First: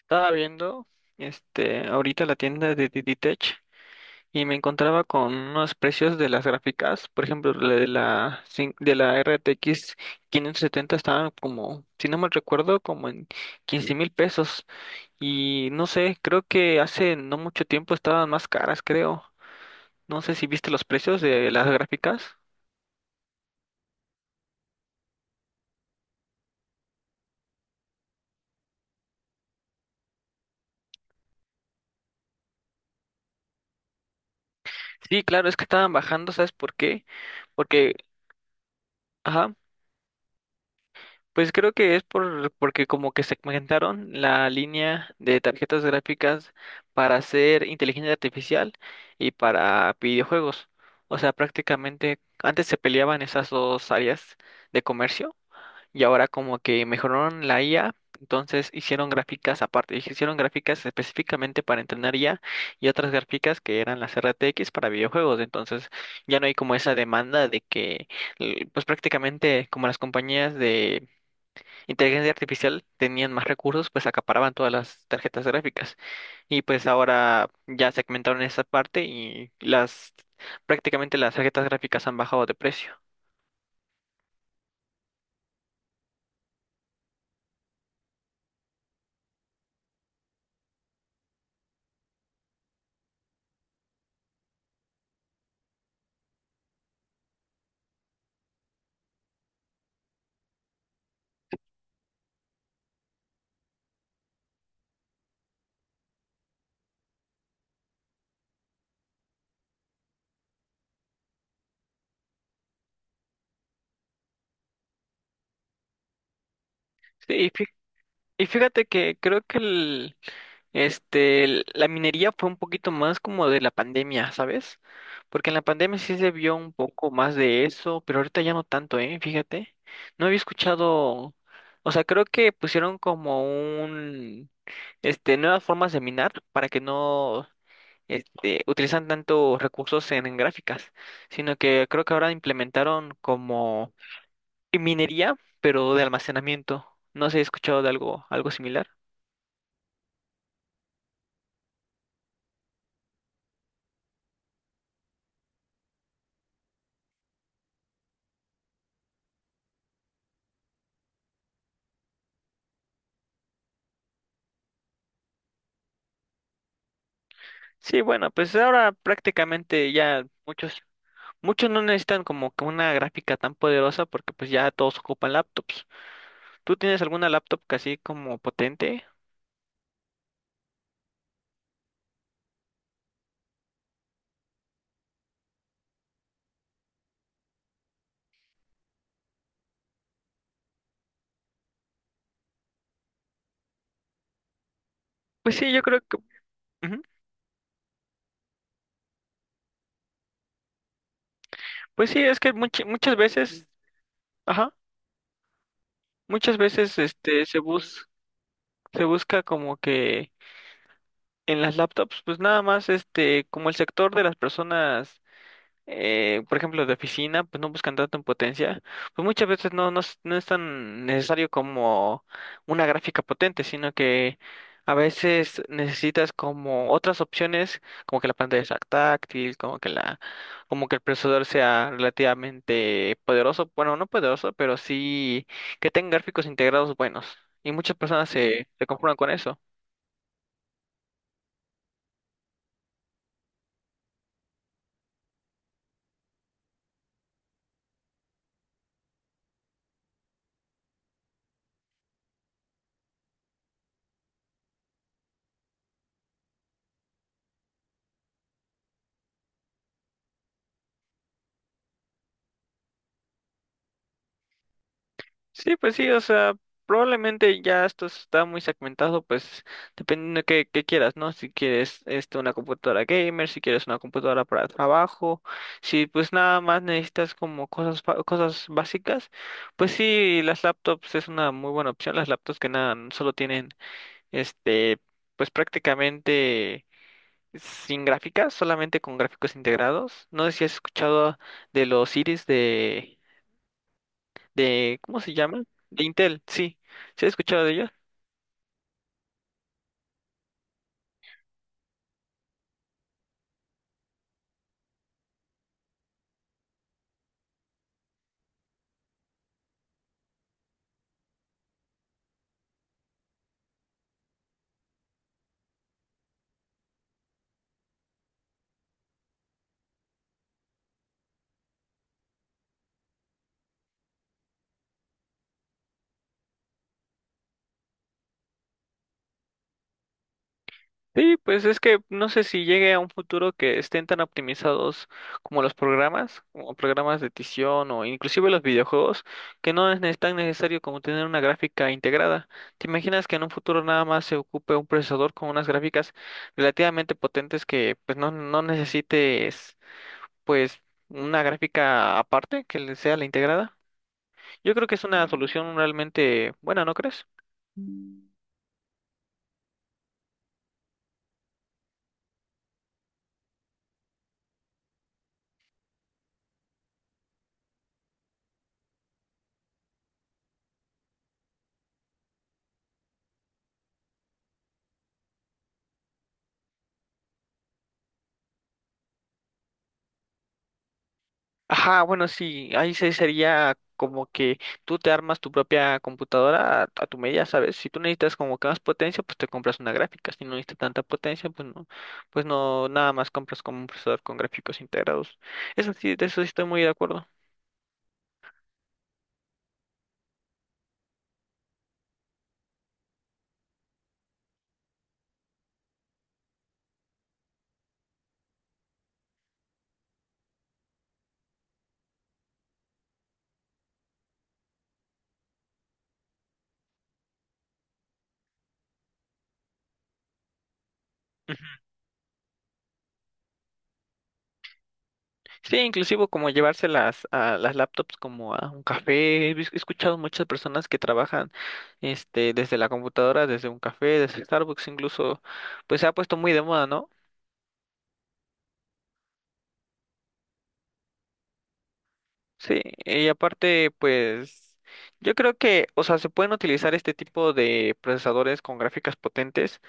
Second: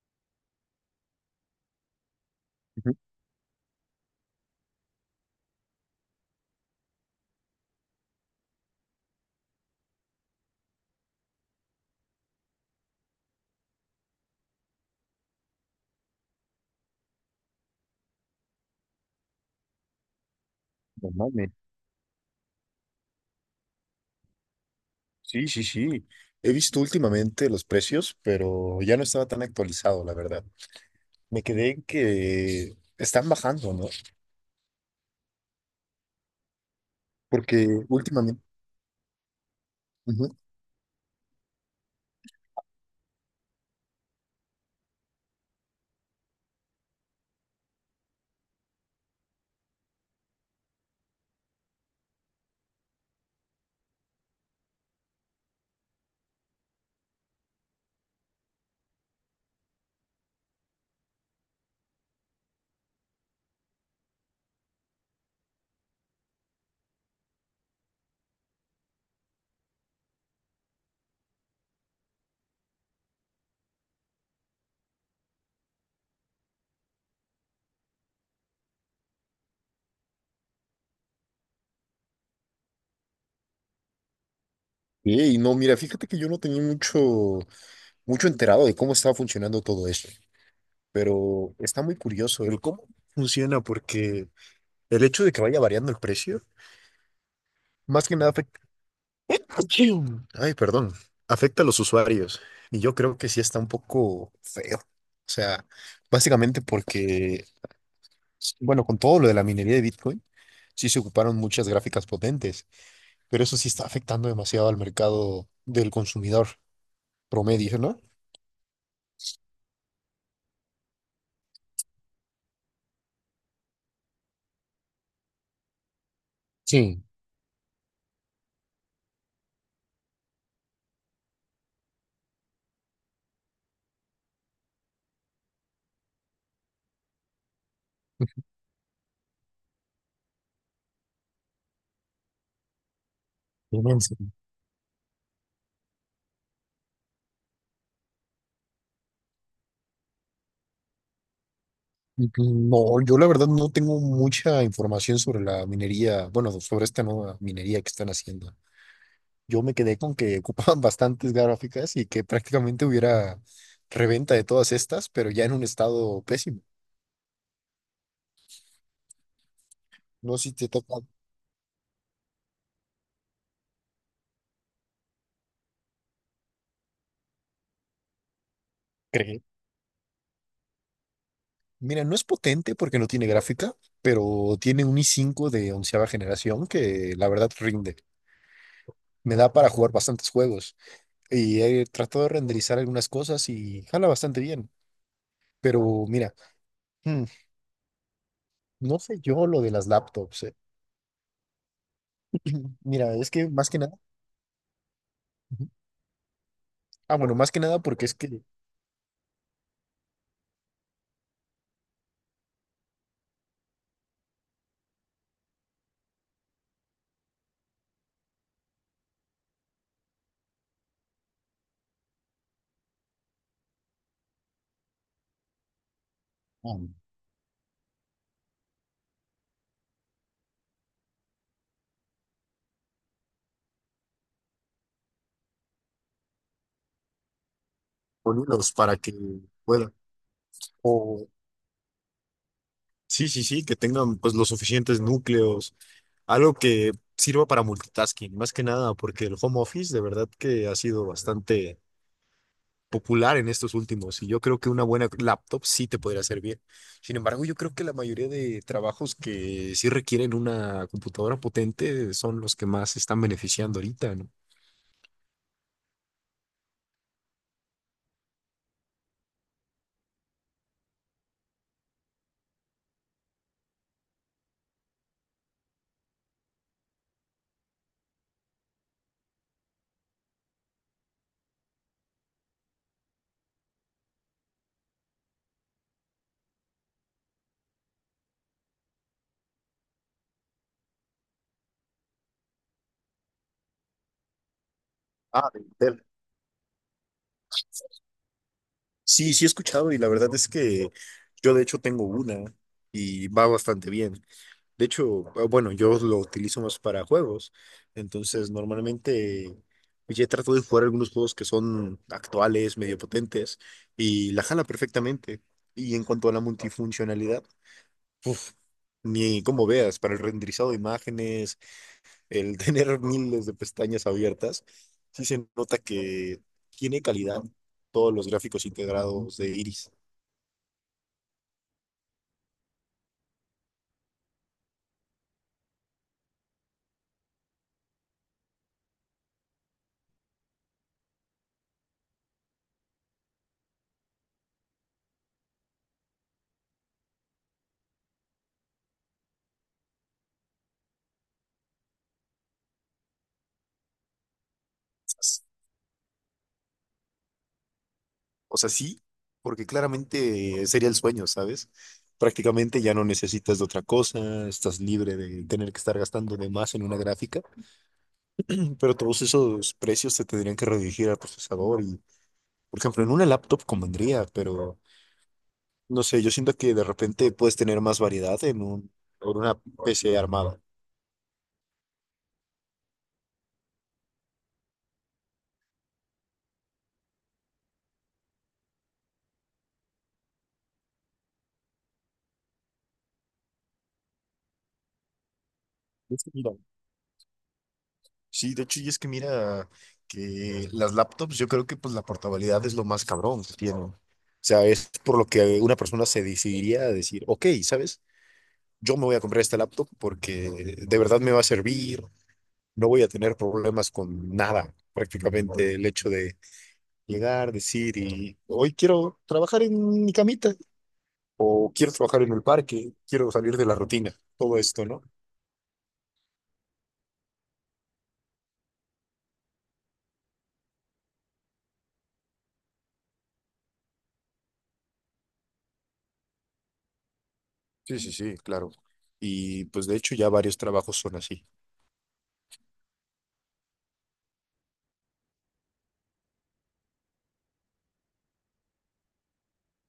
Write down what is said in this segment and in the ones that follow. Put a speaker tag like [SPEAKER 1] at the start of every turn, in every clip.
[SPEAKER 1] Estaba viendo ahorita la tienda de
[SPEAKER 2] Ujú,
[SPEAKER 1] Diditech y me encontraba con unos precios de las gráficas, por ejemplo, la de la cin- de la RTX 570 estaban como, si no mal recuerdo, como en 15 mil pesos y no sé, creo que hace no mucho tiempo estaban más caras, creo. No sé si viste los
[SPEAKER 2] no
[SPEAKER 1] precios de
[SPEAKER 2] mames.
[SPEAKER 1] las gráficas.
[SPEAKER 2] Sí, sí, sí. He visto últimamente los precios, pero ya no estaba tan actualizado, la verdad. Me quedé en que están bajando, ¿no?
[SPEAKER 1] Sí, claro, es que estaban bajando, ¿sabes por qué?
[SPEAKER 2] Porque
[SPEAKER 1] Porque,
[SPEAKER 2] últimamente.
[SPEAKER 1] ajá.
[SPEAKER 2] Ujú.
[SPEAKER 1] Pues creo que es porque como que segmentaron la línea de tarjetas gráficas para hacer inteligencia artificial y para videojuegos. O sea, prácticamente antes se peleaban esas dos áreas de comercio y ahora como que mejoraron la IA, entonces hicieron gráficas aparte, hicieron gráficas específicamente para entrenar IA y otras gráficas que eran las RTX para videojuegos. Entonces ya no hay como esa demanda de que, pues prácticamente como las compañías de inteligencia artificial tenían más recursos, pues acaparaban todas las tarjetas gráficas. Y pues ahora ya segmentaron esa parte y las prácticamente las tarjetas gráficas han bajado de precio.
[SPEAKER 2] Sí, y no, mira, fíjate que yo no tenía mucho enterado de cómo estaba funcionando todo esto, pero está muy curioso el cómo funciona, porque el hecho de que vaya variando el precio, más que nada. Achín. Ay, perdón. Afecta a los usuarios. Y yo creo que sí está un poco feo. O sea, básicamente porque, bueno, con todo lo de la minería de Bitcoin, sí se ocuparon muchas gráficas potentes, pero eso sí está afectando demasiado al mercado del consumidor
[SPEAKER 1] Sí,
[SPEAKER 2] promedio, ¿no?
[SPEAKER 1] y fíjate que creo que la minería fue un poquito más como de la pandemia, ¿sabes? Porque en la pandemia sí se vio un
[SPEAKER 2] Sí,
[SPEAKER 1] poco más de eso, pero ahorita ya no tanto, ¿eh? Fíjate. No había escuchado, o sea, creo que pusieron como nuevas formas de minar para que no utilizan tanto recursos en gráficas, sino que creo que ahora implementaron como
[SPEAKER 2] inmenso.
[SPEAKER 1] minería, pero de almacenamiento. No sé he escuchado de algo, algo similar.
[SPEAKER 2] No, yo la verdad no tengo mucha información sobre la minería, bueno, sobre esta nueva minería que están haciendo. Yo me quedé con que ocupaban bastantes gráficas y que prácticamente hubiera reventa de todas estas, pero ya en un estado pésimo.
[SPEAKER 1] Sí, bueno, pues ahora prácticamente ya
[SPEAKER 2] No sé si te
[SPEAKER 1] muchos,
[SPEAKER 2] toca
[SPEAKER 1] muchos no necesitan como que una gráfica tan poderosa porque pues ya todos ocupan laptops. ¿Tú tienes alguna laptop así como potente?
[SPEAKER 2] creer. Mira, no es potente porque no tiene gráfica, pero tiene un i5 de onceava generación que la verdad rinde. Me da para jugar bastantes juegos y he tratado de renderizar algunas cosas y jala bastante bien.
[SPEAKER 1] Pues sí, yo creo
[SPEAKER 2] Pero
[SPEAKER 1] que,
[SPEAKER 2] mira,
[SPEAKER 1] ujú.
[SPEAKER 2] hmm, no sé yo lo de las laptops.
[SPEAKER 1] Pues sí, es que
[SPEAKER 2] Mira,
[SPEAKER 1] muchas
[SPEAKER 2] es que
[SPEAKER 1] veces,
[SPEAKER 2] más que nada,
[SPEAKER 1] ajá,
[SPEAKER 2] ujú.
[SPEAKER 1] muchas veces
[SPEAKER 2] Ah, bueno, más
[SPEAKER 1] se
[SPEAKER 2] que nada
[SPEAKER 1] busca
[SPEAKER 2] porque es que.
[SPEAKER 1] como que en las laptops, pues nada más, como el sector de las personas, por ejemplo, de oficina, pues no buscan tanto en potencia, pues muchas veces no, no, no es tan necesario como una gráfica potente, sino que a veces necesitas
[SPEAKER 2] Ah,
[SPEAKER 1] como otras opciones, como que la pantalla sea táctil, como que el procesador sea relativamente poderoso, bueno, no poderoso, pero sí que tenga gráficos integrados buenos. Y muchas personas
[SPEAKER 2] con
[SPEAKER 1] se,
[SPEAKER 2] hilos
[SPEAKER 1] se
[SPEAKER 2] para que
[SPEAKER 1] conforman con eso.
[SPEAKER 2] puedan. O sí, sí, sí, que tengan pues los suficientes núcleos, algo que sirva para multitasking, más que nada, porque el home office de verdad que ha sido bastante popular en estos últimos y yo creo que una buena laptop sí te podría servir. Sin embargo, yo creo que la mayoría de trabajos que sí requieren una computadora potente son los que más se están beneficiando ahorita, ¿no?
[SPEAKER 1] Sí, pues sí, o sea, probablemente ya esto está muy segmentado, pues dependiendo de qué quieras, ¿no? Si quieres este, una computadora gamer, si quieres una computadora para trabajo, si pues nada más necesitas como cosas básicas, pues sí, las laptops es una muy buena opción, las laptops que nada, solo tienen, este, pues prácticamente sin gráficas, solamente con gráficos integrados. No sé si has escuchado de los Iris de ¿cómo se
[SPEAKER 2] Ah, de
[SPEAKER 1] llama?
[SPEAKER 2] Intel.
[SPEAKER 1] De Intel, sí. ¿Se ha escuchado de ellos?
[SPEAKER 2] Sí, sí he escuchado y la verdad es que yo de hecho tengo una y va bastante bien. De hecho, ah, bueno, yo lo utilizo más para juegos, entonces normalmente pues, ya trato de jugar algunos juegos que son actuales, medio potentes y la jala perfectamente. Y en cuanto a la multifuncionalidad, uf, ni como veas, para el renderizado de imágenes, el tener miles de pestañas abiertas, sí se nota que tiene calidad todos los gráficos integrados de Iris.
[SPEAKER 1] Sí, pues es que no sé si llegue a un futuro que estén tan optimizados como los programas, como programas de edición o inclusive los videojuegos, que no es tan necesario como tener una gráfica integrada. ¿Te imaginas que en un futuro nada más se ocupe un procesador con unas gráficas relativamente potentes que pues no, no necesites pues una gráfica aparte que le sea la integrada? Yo creo que es una solución realmente buena, ¿no crees?
[SPEAKER 2] O sea, sí, porque claramente sería el sueño, ¿sabes? Prácticamente ya no necesitas de otra cosa, estás libre de tener que estar gastando de más en una gráfica, pero todos esos precios se tendrían que redirigir al procesador y, por ejemplo, en una laptop convendría, pero no sé, yo siento que de repente puedes tener más variedad en una PC armada.
[SPEAKER 1] Ajá, bueno, sí, ahí se sería como que tú te armas tu propia computadora a tu medida, ¿sabes? Si tú necesitas como que más potencia, pues te compras una gráfica. Si no necesitas tanta potencia, pues no, nada más compras como un procesador con gráficos integrados. Eso sí, de eso sí estoy muy de acuerdo.
[SPEAKER 2] Sí, de hecho, y es que mira que las laptops, yo creo que pues la portabilidad es lo más cabrón que tienen. O sea, es por lo que una persona se decidiría a decir, ok, ¿sabes? Yo me voy a comprar esta laptop porque de verdad me va a servir, no voy a tener problemas con nada. Prácticamente el hecho de llegar, decir, y hoy quiero trabajar en mi camita, o quiero trabajar en el parque, quiero salir de la rutina, todo esto, ¿no?
[SPEAKER 1] Sí, inclusive como llevárselas a las laptops como a un café. He escuchado muchas personas que trabajan desde la computadora, desde un café, desde Starbucks incluso, pues se ha puesto muy de moda, ¿no?
[SPEAKER 2] Sí, sí, sí, claro. Y pues de hecho ya varios trabajos son así.
[SPEAKER 1] Sí, y aparte, pues yo creo que, o sea, se pueden utilizar este tipo de procesadores con gráficas potentes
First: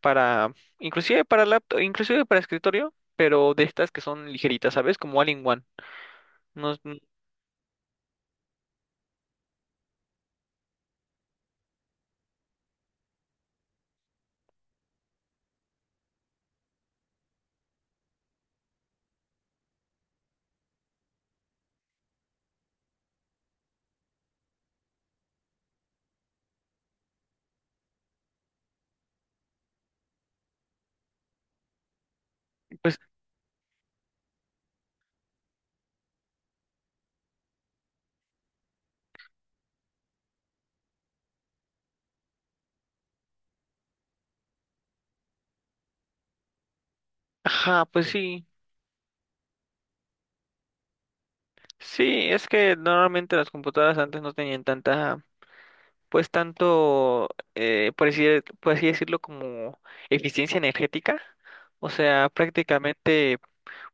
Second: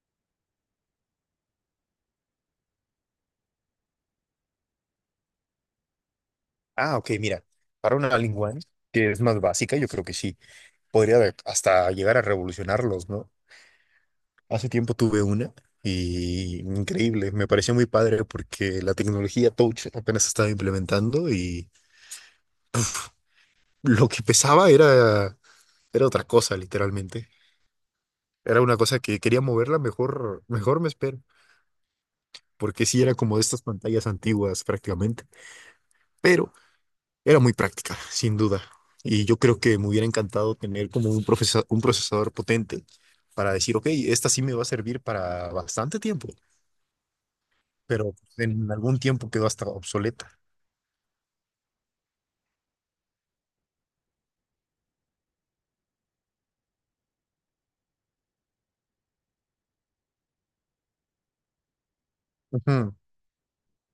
[SPEAKER 1] para, inclusive para laptop, inclusive para escritorio, pero de estas que son ligeritas, ¿sabes? Como All-in-One. No,
[SPEAKER 2] Ah, ok, mira, para una lingua que es más básica, yo creo que sí, hasta llegar a revolucionarlos, ¿no? Hace tiempo tuve una y increíble, me pareció muy padre porque la tecnología Touch apenas se estaba implementando y lo que pesaba era otra cosa, literalmente. Era una cosa que quería moverla, mejor, mejor me espero, porque
[SPEAKER 1] pues,
[SPEAKER 2] sí era como de estas pantallas antiguas prácticamente, pero era muy práctica, sin duda. Y yo creo que me hubiera encantado tener como un un procesador potente para decir, ok, esta sí me va a servir para bastante tiempo,
[SPEAKER 1] ajá, pues
[SPEAKER 2] pero
[SPEAKER 1] sí, sí.
[SPEAKER 2] en algún tiempo quedó hasta obsoleta.
[SPEAKER 1] Sí, es que normalmente las computadoras antes no tenían pues tanto, eh, por decir por así decirlo, como eficiencia energética. O sea,
[SPEAKER 2] Ujú.
[SPEAKER 1] prácticamente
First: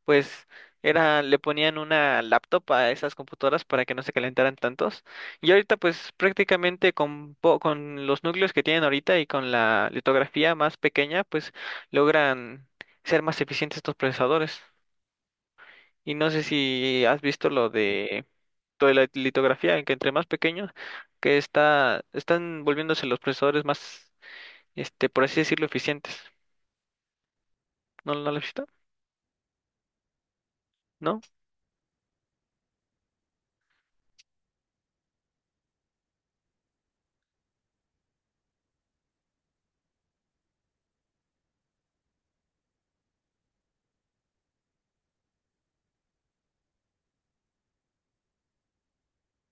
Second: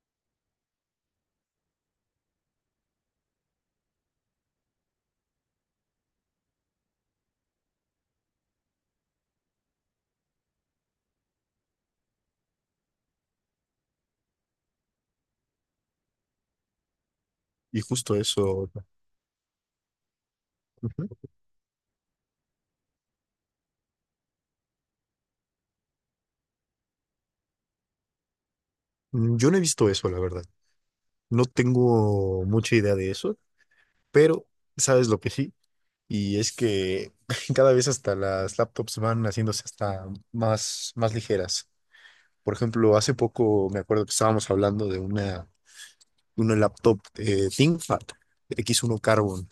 [SPEAKER 1] pues era, le ponían una laptop a esas computadoras para que no se calentaran tantos. Y ahorita pues prácticamente con los núcleos que tienen ahorita y con la litografía más pequeña, pues logran ser más eficientes estos procesadores. Y no sé si has visto lo
[SPEAKER 2] Y justo
[SPEAKER 1] de
[SPEAKER 2] eso.
[SPEAKER 1] toda la litografía, en que entre más pequeños,
[SPEAKER 2] Ujú.
[SPEAKER 1] que está, están volviéndose los procesadores más, por así decirlo, eficientes. ¿No, no lo has visto?
[SPEAKER 2] Yo no he visto eso, la verdad.
[SPEAKER 1] ¿No?
[SPEAKER 2] No tengo mucha idea de eso, pero sabes lo que sí. Y es que cada vez hasta las laptops van haciéndose hasta más ligeras. Por ejemplo, hace poco me acuerdo que estábamos hablando de una laptop ThinkPad X1 Carbon,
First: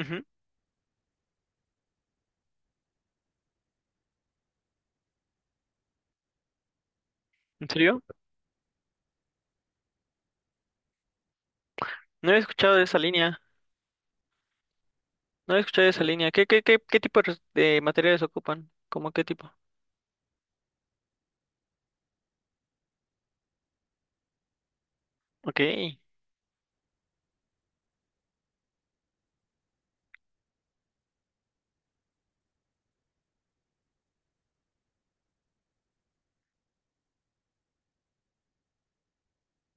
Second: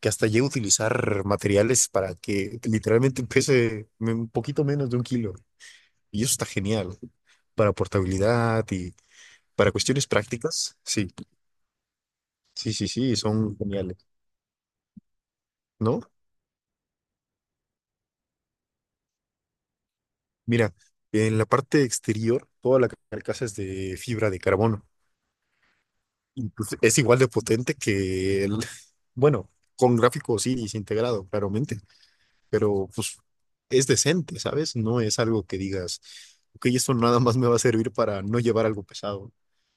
[SPEAKER 2] que hasta llega a utilizar materiales para que literalmente pese un poquito menos de un kilo. Y eso está genial
[SPEAKER 1] ¿En
[SPEAKER 2] para
[SPEAKER 1] serio?
[SPEAKER 2] portabilidad y para cuestiones prácticas. Sí,
[SPEAKER 1] No he
[SPEAKER 2] sí,
[SPEAKER 1] escuchado de
[SPEAKER 2] sí,
[SPEAKER 1] esa
[SPEAKER 2] sí,
[SPEAKER 1] línea.
[SPEAKER 2] son geniales,
[SPEAKER 1] No he escuchado
[SPEAKER 2] ¿no?
[SPEAKER 1] esa línea. ¿Qué, qué, qué, qué tipo de de materiales ocupan? ¿Cómo qué tipo?
[SPEAKER 2] Mira, en la parte exterior, toda la carcasa es de fibra de carbono.
[SPEAKER 1] Ok.
[SPEAKER 2] Y pues es igual de potente que el, bueno, con gráficos sí, integrado, claramente. Pero pues es decente, ¿sabes? No es algo que digas, ok, esto nada más me va a servir para no llevar algo pesado.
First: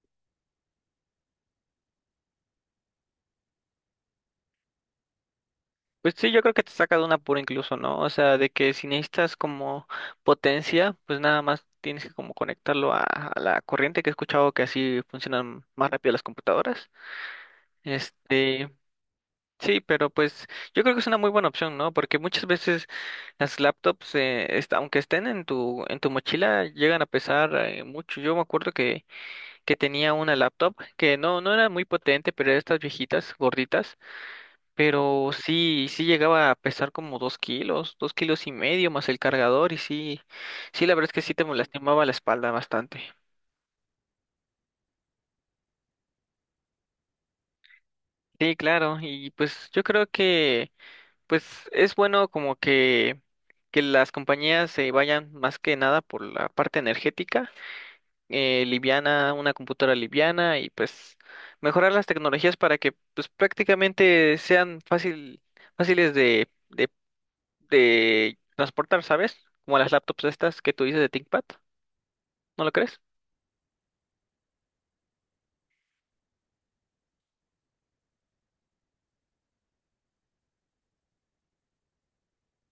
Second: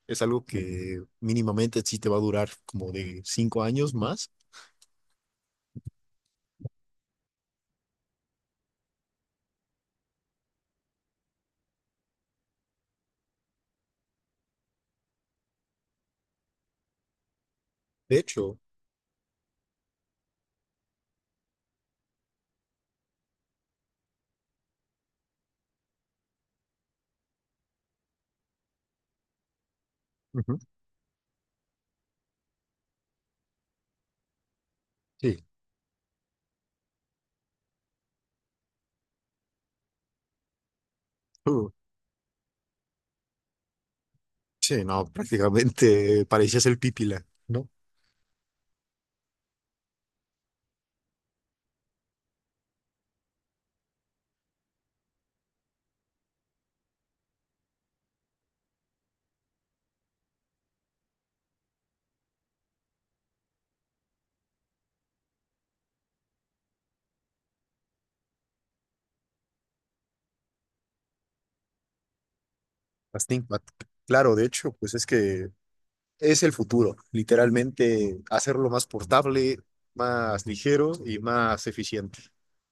[SPEAKER 2] Es algo que mínimamente sí te va a durar como de 5 años más.
[SPEAKER 1] Pues sí, yo creo que te saca de un apuro incluso, ¿no? O sea, de que si necesitas como potencia, pues nada más tienes que como conectarlo a la corriente, que he escuchado que así funcionan más rápido las computadoras.
[SPEAKER 2] De hecho,
[SPEAKER 1] Este, sí, pero pues yo creo que es una muy buena opción, ¿no? Porque muchas veces las laptops, aunque estén en tu mochila, llegan a pesar mucho. Yo me acuerdo que tenía una
[SPEAKER 2] ujú.
[SPEAKER 1] laptop que no, no era muy potente, pero era estas viejitas, gorditas, pero
[SPEAKER 2] Sí,
[SPEAKER 1] sí, sí llegaba a pesar como dos kilos y medio más el cargador y sí, sí, la verdad es que sí te
[SPEAKER 2] Uh,
[SPEAKER 1] lastimaba la espalda bastante.
[SPEAKER 2] sí, no, prácticamente parecías el pípila, ¿no?
[SPEAKER 1] Sí, claro, y pues yo creo que pues es bueno como que las compañías se vayan más que nada por la parte energética liviana, una computadora liviana y pues mejorar las tecnologías para que pues prácticamente sean fáciles de transportar, ¿sabes? Como las laptops estas que tú dices de ThinkPad, ¿no lo crees?
[SPEAKER 2] Las ThinkPad. Claro, de hecho, pues es que es el futuro, literalmente hacerlo más portable, más ligero y más eficiente.